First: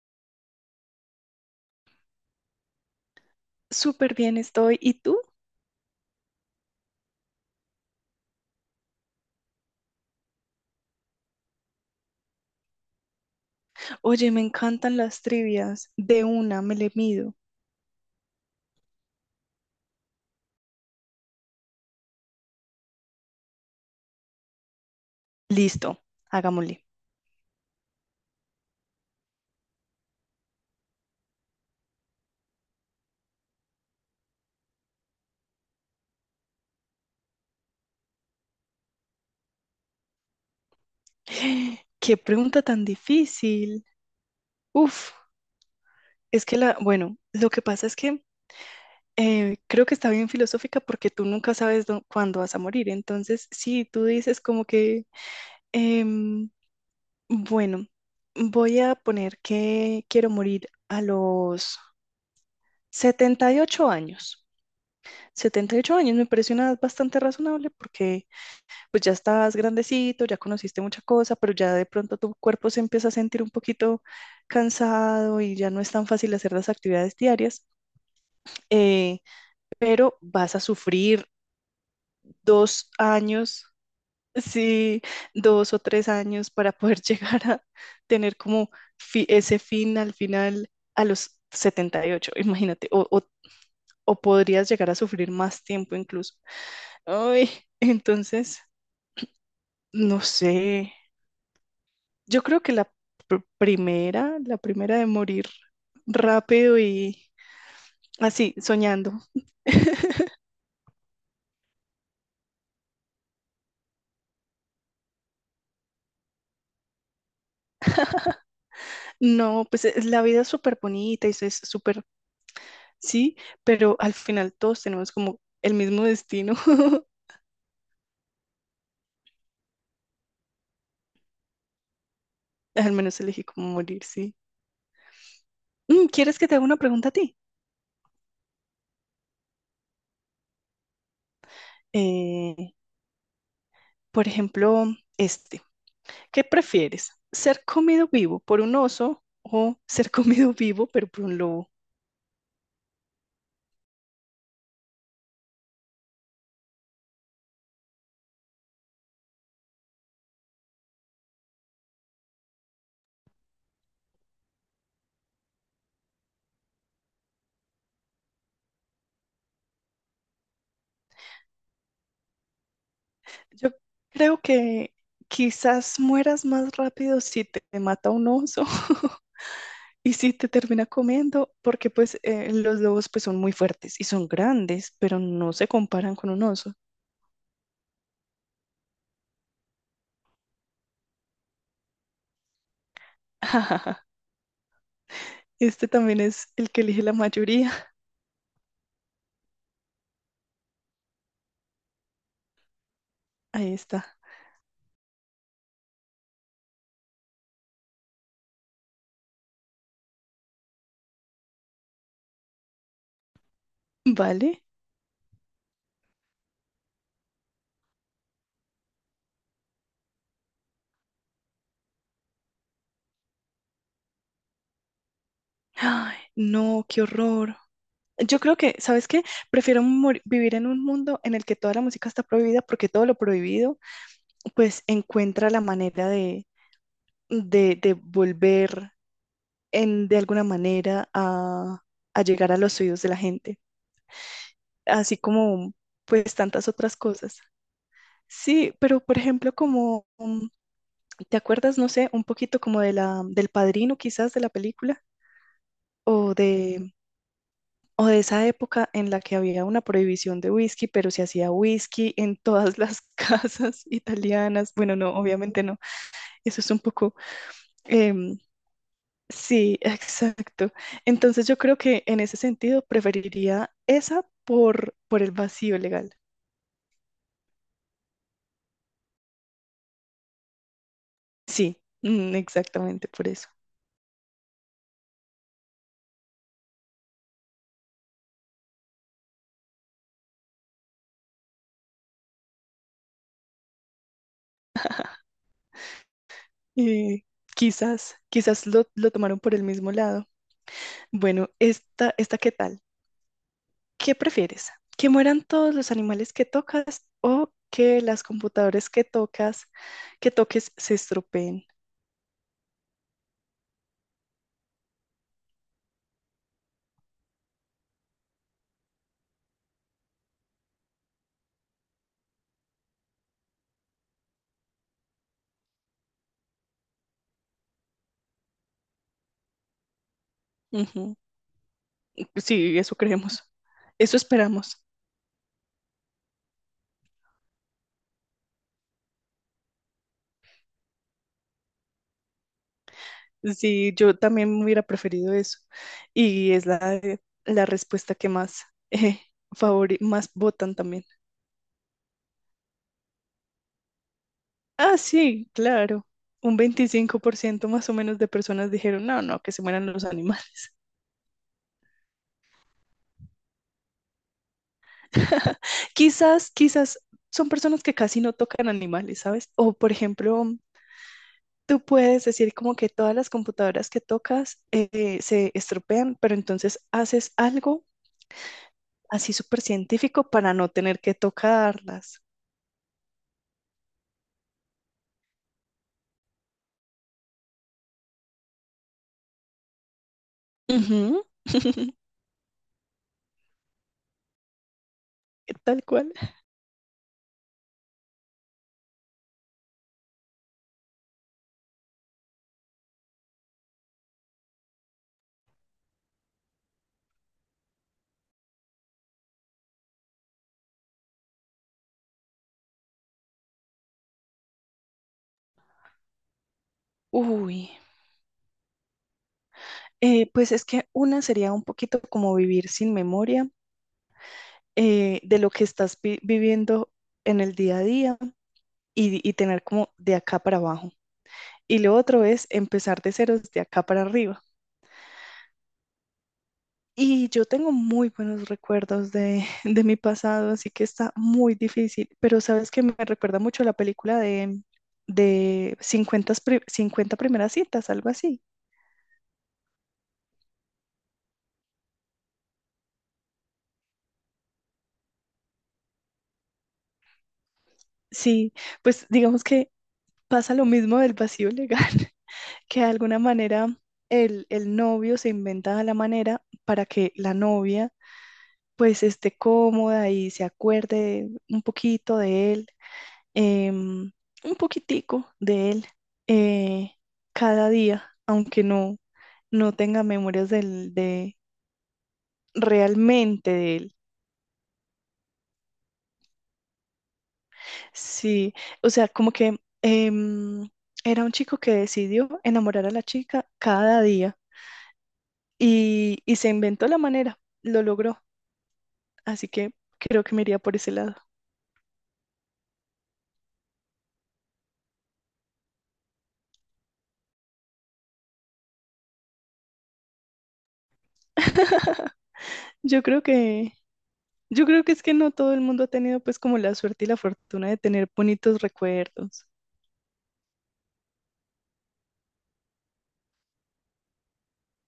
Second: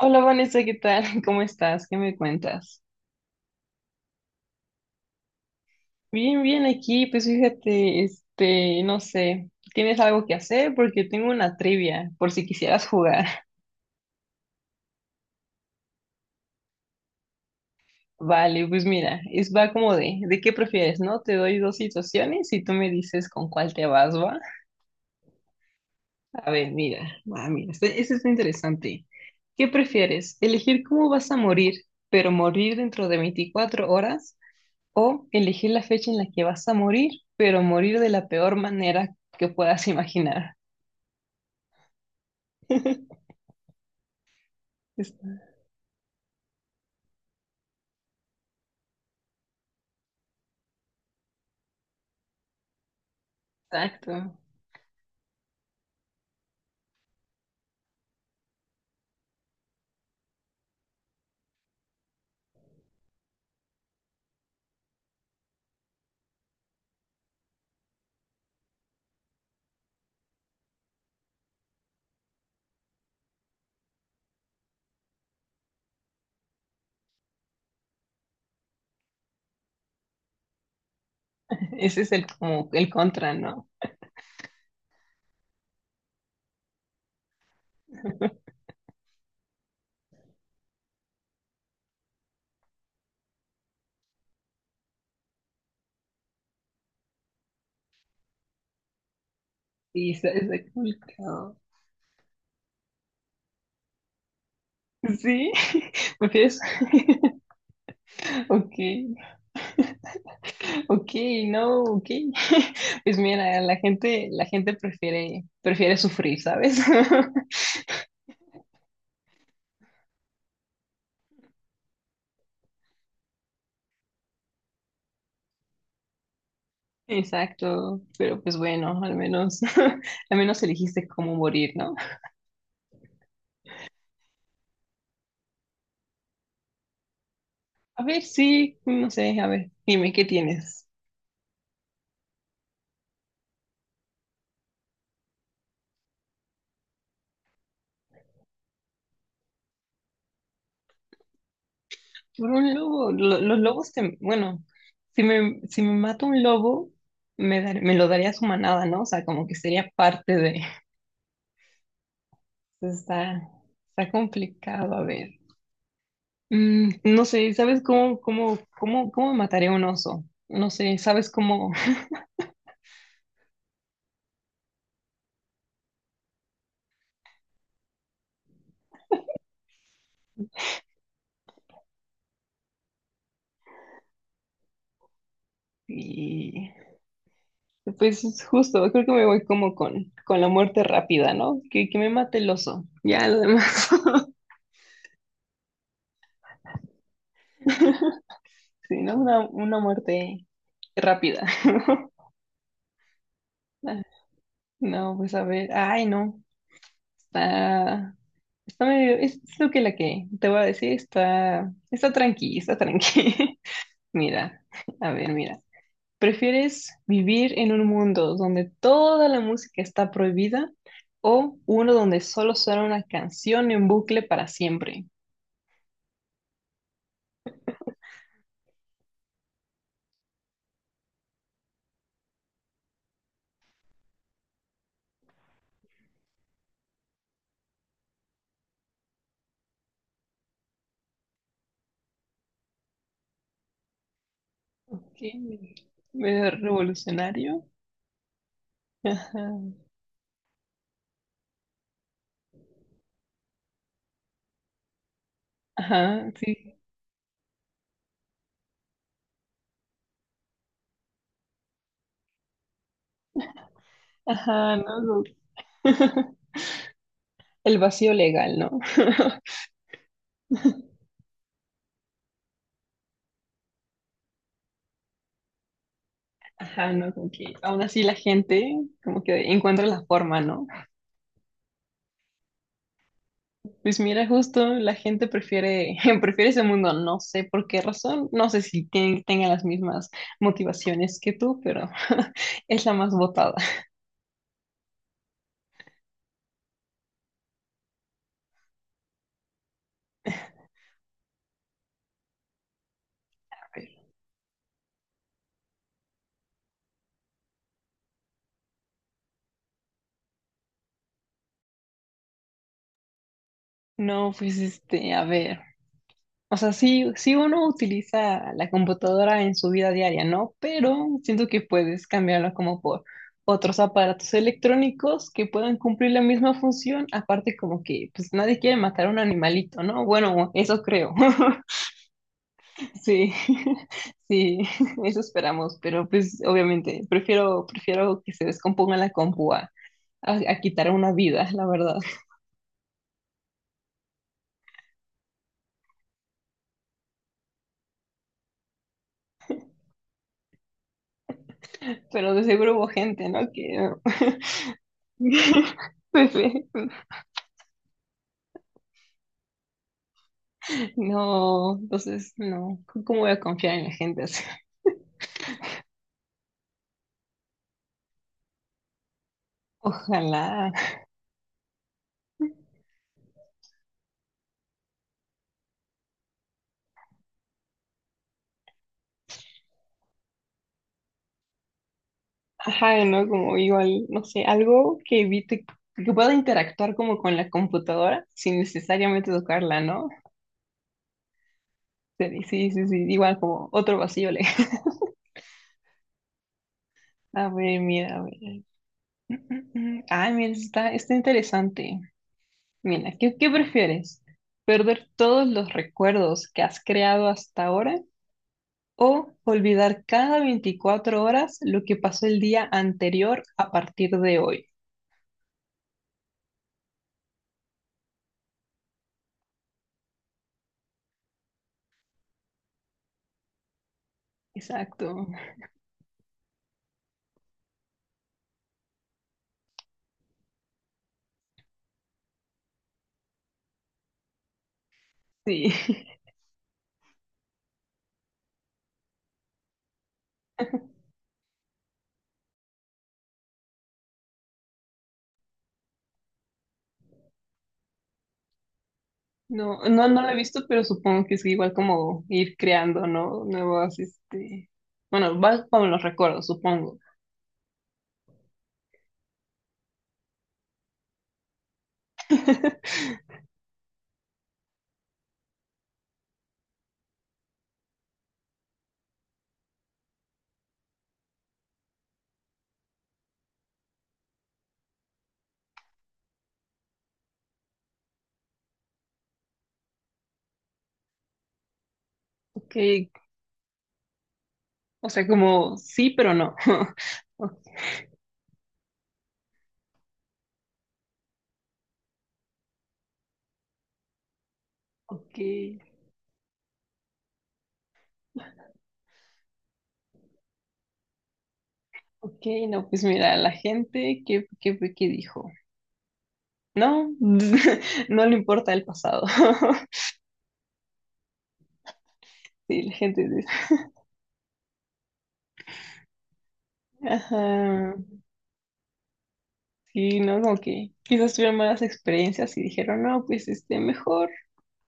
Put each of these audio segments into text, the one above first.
Hola Vanessa, ¿qué tal? ¿Cómo estás? ¿Qué me cuentas? Súper bien estoy. ¿Y tú? Bien, bien aquí, pues fíjate, no sé, ¿tienes algo que hacer? Porque tengo una trivia, por si quisieras jugar. Oye, me encantan las trivias. De una, me le mido. Vale, pues mira, es va como ¿de qué prefieres, no? Te doy dos situaciones y tú me dices con cuál te vas, ¿va? Listo, A ver, hagámosle. mira, va, mira, este está interesante. ¿Qué prefieres? ¿Elegir cómo vas a morir, pero morir dentro de 24 horas? O elegir la fecha en la que vas a morir, pero morir de la peor manera que puedas imaginar. Qué pregunta tan difícil. Uf, es que la, bueno, lo que pasa es que creo que está bien filosófica porque tú nunca sabes cuándo vas a morir. Entonces, sí, tú Exacto. dices como que, em, bueno, voy a poner que quiero morir a los 78 años. 78 años me parece una edad bastante razonable porque pues ya estás grandecito, ya conociste mucha cosa, pero ya de pronto tu cuerpo se empieza a sentir un poquito cansado y ya no es tan fácil hacer las actividades diarias, eh, pero vas a sufrir Ese es el, como el dos contra, años, ¿no? sí, 2 o 3 años para poder llegar a tener como ese fin al final a los 78. Imagínate, o podrías llegar a sufrir más tiempo incluso. Ay, entonces, Sí, no está sé. complicado. Yo creo que la primera de morir Sí, porque es... rápido y así, Ok, soñando. ok, no, ok. Pues mira, la gente prefiere, sufrir, ¿sabes? No, pues la vida es súper bonita y es súper, sí, pero al final todos tenemos como el mismo destino. Exacto, pero pues bueno, al menos, al menos elegiste cómo morir, ¿no? Al menos elegí como morir, sí. Mm, ¿quieres que te haga una pregunta a ti? A ver, sí, no sé, a ver, dime, ¿qué tienes? Eh, por ejemplo, este, ¿qué prefieres? ¿Ser comido vivo por un oso o ser comido vivo pero por un lobo? Por un lobo, los lobos te, bueno, si me mata un lobo, me lo daría a su manada, ¿no? O sea, como que sería parte de... Entonces, está, complicado, a ver. Mm, no sé, ¿sabes cómo mataría un oso? No sé, ¿sabes cómo? Yo creo que quizás mueras más rápido si te mata un oso y si te termina comiendo, porque pues los lobos pues son muy fuertes y son grandes, pero no se comparan con un Y oso. pues es justo, creo que me voy como con la muerte rápida, ¿no? Que me mate el oso. Ya, lo demás. Este también es el que elige la mayoría. Sí, ¿no? Una muerte rápida. Ahí está. No, pues a ver, ay, no. Está, medio, es lo que la que te voy a decir, está, tranqui, está tranqui. Vale. Mira, a ver, mira. ¿Prefieres vivir en un mundo donde toda la música está prohibida o uno donde solo suena una canción en bucle para siempre? Ay, no, qué horror. Yo creo que, ¿sabes qué? Prefiero vivir en un mundo en el que toda la música está prohibida porque todo lo prohibido pues encuentra la manera de de volver en, de alguna manera a llegar a los oídos de la gente, así ¿Qué? como pues Medio tantas otras cosas. revolucionario. Sí, pero por Ajá, ejemplo, como, ¿te acuerdas, no sé, un poquito como de la, del Padrino quizás de la película? ajá, O sí. de, o de esa época en la que había una prohibición de whisky, pero se hacía whisky en todas las casas italianas. Ajá, Bueno, no, no, no. obviamente no. Eso es un poco, El vacío em, legal, ¿no? sí, exacto. Entonces yo creo que en ese sentido preferiría esa por el vacío legal. Ajá, no, como que aún así la gente como que encuentra la forma, ¿no? Sí, mm, exactamente por eso. Pues mira, justo la gente prefiere, prefiere ese mundo, no sé por qué razón, no sé si tienen, tengan las mismas motivaciones que tú, pero es la más votada. Eh, Quizás, quizás lo tomaron por el mismo lado. Bueno, esta ¿qué tal? ¿Qué prefieres? ¿Que mueran todos los animales que tocas o que las computadoras que tocas, que toques se estropeen? No, pues a ver, o sea, sí, sí uno utiliza la computadora en su vida diaria, ¿no? Pero siento que puedes cambiarlo como por otros aparatos electrónicos que puedan cumplir la misma función, aparte como que pues nadie quiere matar a un animalito, ¿no? Bueno, eso creo. Ujú. Sí, eso Sí, creemos. Eso sí, esperamos. eso esperamos, pero pues obviamente prefiero, que se descomponga la compu a, a quitar una vida, la verdad. Sí, yo también hubiera preferido eso. Y es la, la respuesta que más, eh, más votan también. Pero de seguro hubo gente, ¿no? Que Ah, sí, claro. pues, Un sí. 25% más o menos de personas dijeron, no, no, que se mueran los animales. No, entonces no, ¿cómo voy a confiar en la gente? ¿Así? Quizás, quizás son personas que casi no tocan animales, ¿sabes? O, por ejemplo, Ojalá. tú puedes decir como que todas las computadoras que tocas se estropean, pero entonces haces algo así súper científico para no tener que tocarlas. Ajá, ¿no? Como igual, no sé, algo que evite, que pueda interactuar como con la computadora sin necesariamente tocarla, ¿no? Ujú, Sí, sí, igual como otro vacío. tal cual. A ver, mira, a ver. Ay, mira, está, interesante. Mira, ¿qué prefieres? ¿Perder todos los recuerdos que has creado hasta ahora o olvidar cada 24 horas lo que pasó el día anterior a partir de hoy? Uy, pues es que una sería un poquito como vivir sin memoria Exacto. de lo que estás viviendo en el día a día y tener como de acá para abajo. Y lo otro es empezar de ceros de acá para arriba. Sí. Y yo tengo muy buenos recuerdos de, de mi pasado, así que está muy difícil, pero sabes que me recuerda mucho a la película de 50 50 primeras citas, algo así. No, no lo he visto, pero supongo que es igual como ir creando, ¿no? Nuevos, este... Bueno, va con los recuerdos, supongo. Sí, pues digamos que pasa lo mismo del vacío legal, que de alguna manera el novio se inventa la manera para que la novia pues esté cómoda y se acuerde un poquito de él, em, un poquitico de él eh, cada día, aunque no, no tenga memorias del, de Ok, realmente de él. o sea, como sí, pero no. O- Sí, o sea, como que em, era un chico que decidió enamorar a la chica cada día Ok, y se inventó la manera, lo logró, así que creo que me iría por ese lado. ok, no, pues mira, la gente, fue que dijo? No, no le importa el pasado. Sí, la Yo creo gente dice, que, yo creo que es que no todo el mundo ha tenido pues como la suerte y la fortuna de ajá, tener bonitos recuerdos, sí, no, como que quizás tuvieron malas experiencias y dijeron, no, pues mejor,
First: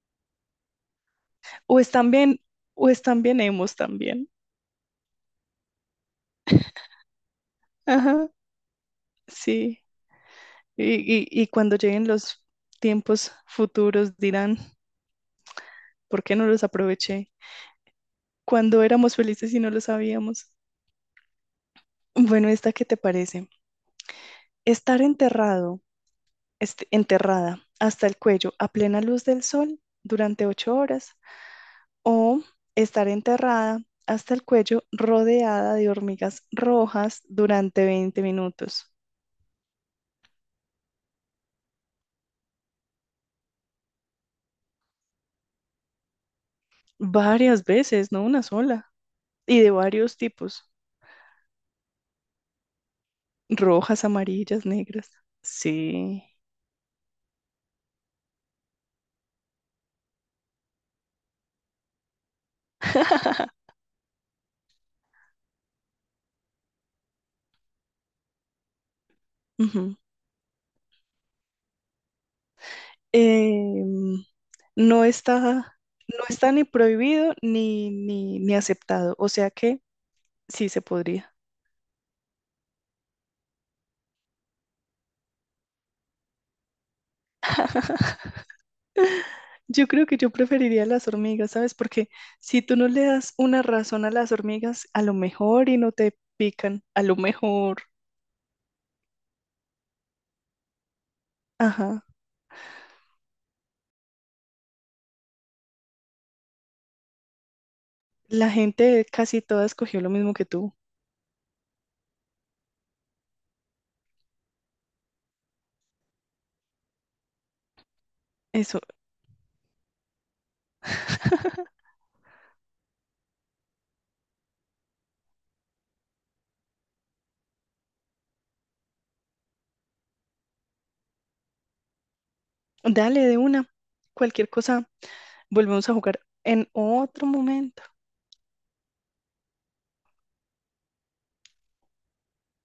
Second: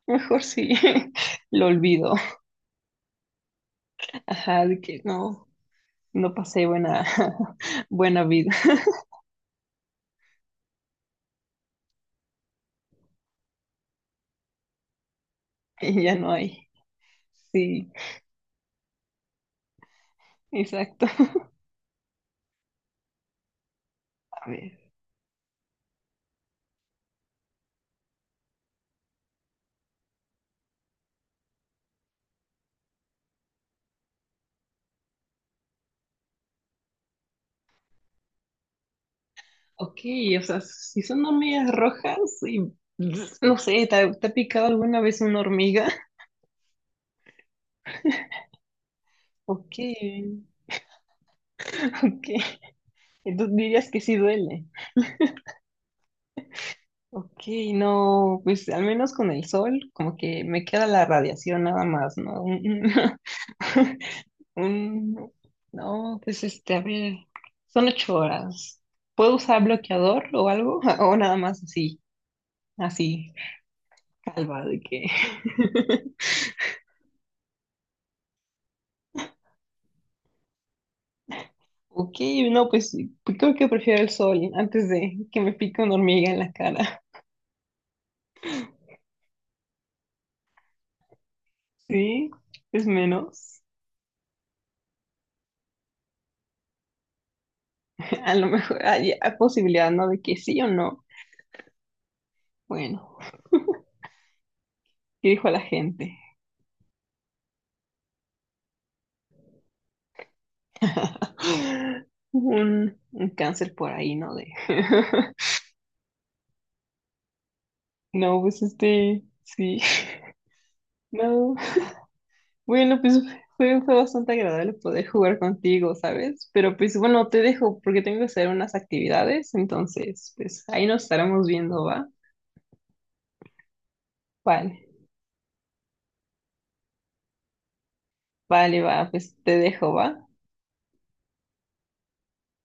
mejor sí, lo o están olvido. bien, o están bien hemos también, Ajá, de que no, no pasé buena, buena ajá, vida sí, y, y cuando lleguen los tiempos futuros dirán, y ya ¿por no qué no los hay. aproveché? Sí, Cuando éramos felices y no lo sabíamos. exacto. Bueno, ¿esta qué te parece? A ver. Estar enterrado enterrada hasta el cuello a plena luz del sol durante 8 horas o estar enterrada hasta el cuello rodeada de hormigas rojas durante 20 minutos. Ok, o sea, si son hormigas rojas y no sé, ¿te ha picado alguna vez una hormiga? Varias veces, no una sola. Y de Ok, varios tipos. ok. Entonces dirías que Rojas, sí duele. amarillas, negras. Sí. Ok, no, pues al menos con el sol, como que me queda la radiación nada más, ¿no? Un- un- no, pues a ver, son 8 horas. ¿Puedo usar Ujú. bloqueador o algo? O nada más así, así, Em, calva de no que. está, no está ni prohibido ni, ni aceptado. O sea que sí se podría. Ok, no, pues creo que prefiero el sol antes de que me pique una hormiga en la cara. Yo creo que yo preferiría las hormigas, ¿sabes? Porque Sí, si tú es no le das una menos. razón a las hormigas, a lo mejor y no te pican, a lo mejor. A lo mejor hay posibilidad, ¿no? De que sí o no. Ajá. Bueno, ¿qué dijo la gente? La gente casi toda escogió lo mismo que tú. Un cáncer por ahí, ¿no? De... No, pues Eso. este, sí. No. Bueno, pues fue bastante agradable poder jugar contigo, ¿sabes? Pero pues bueno, te dejo porque tengo que hacer unas actividades, entonces, pues ahí nos estaremos viendo, ¿va? Dale de una. Cualquier Vale, cosa, volvemos a jugar en otro momento. vale, va, pues te dejo, va.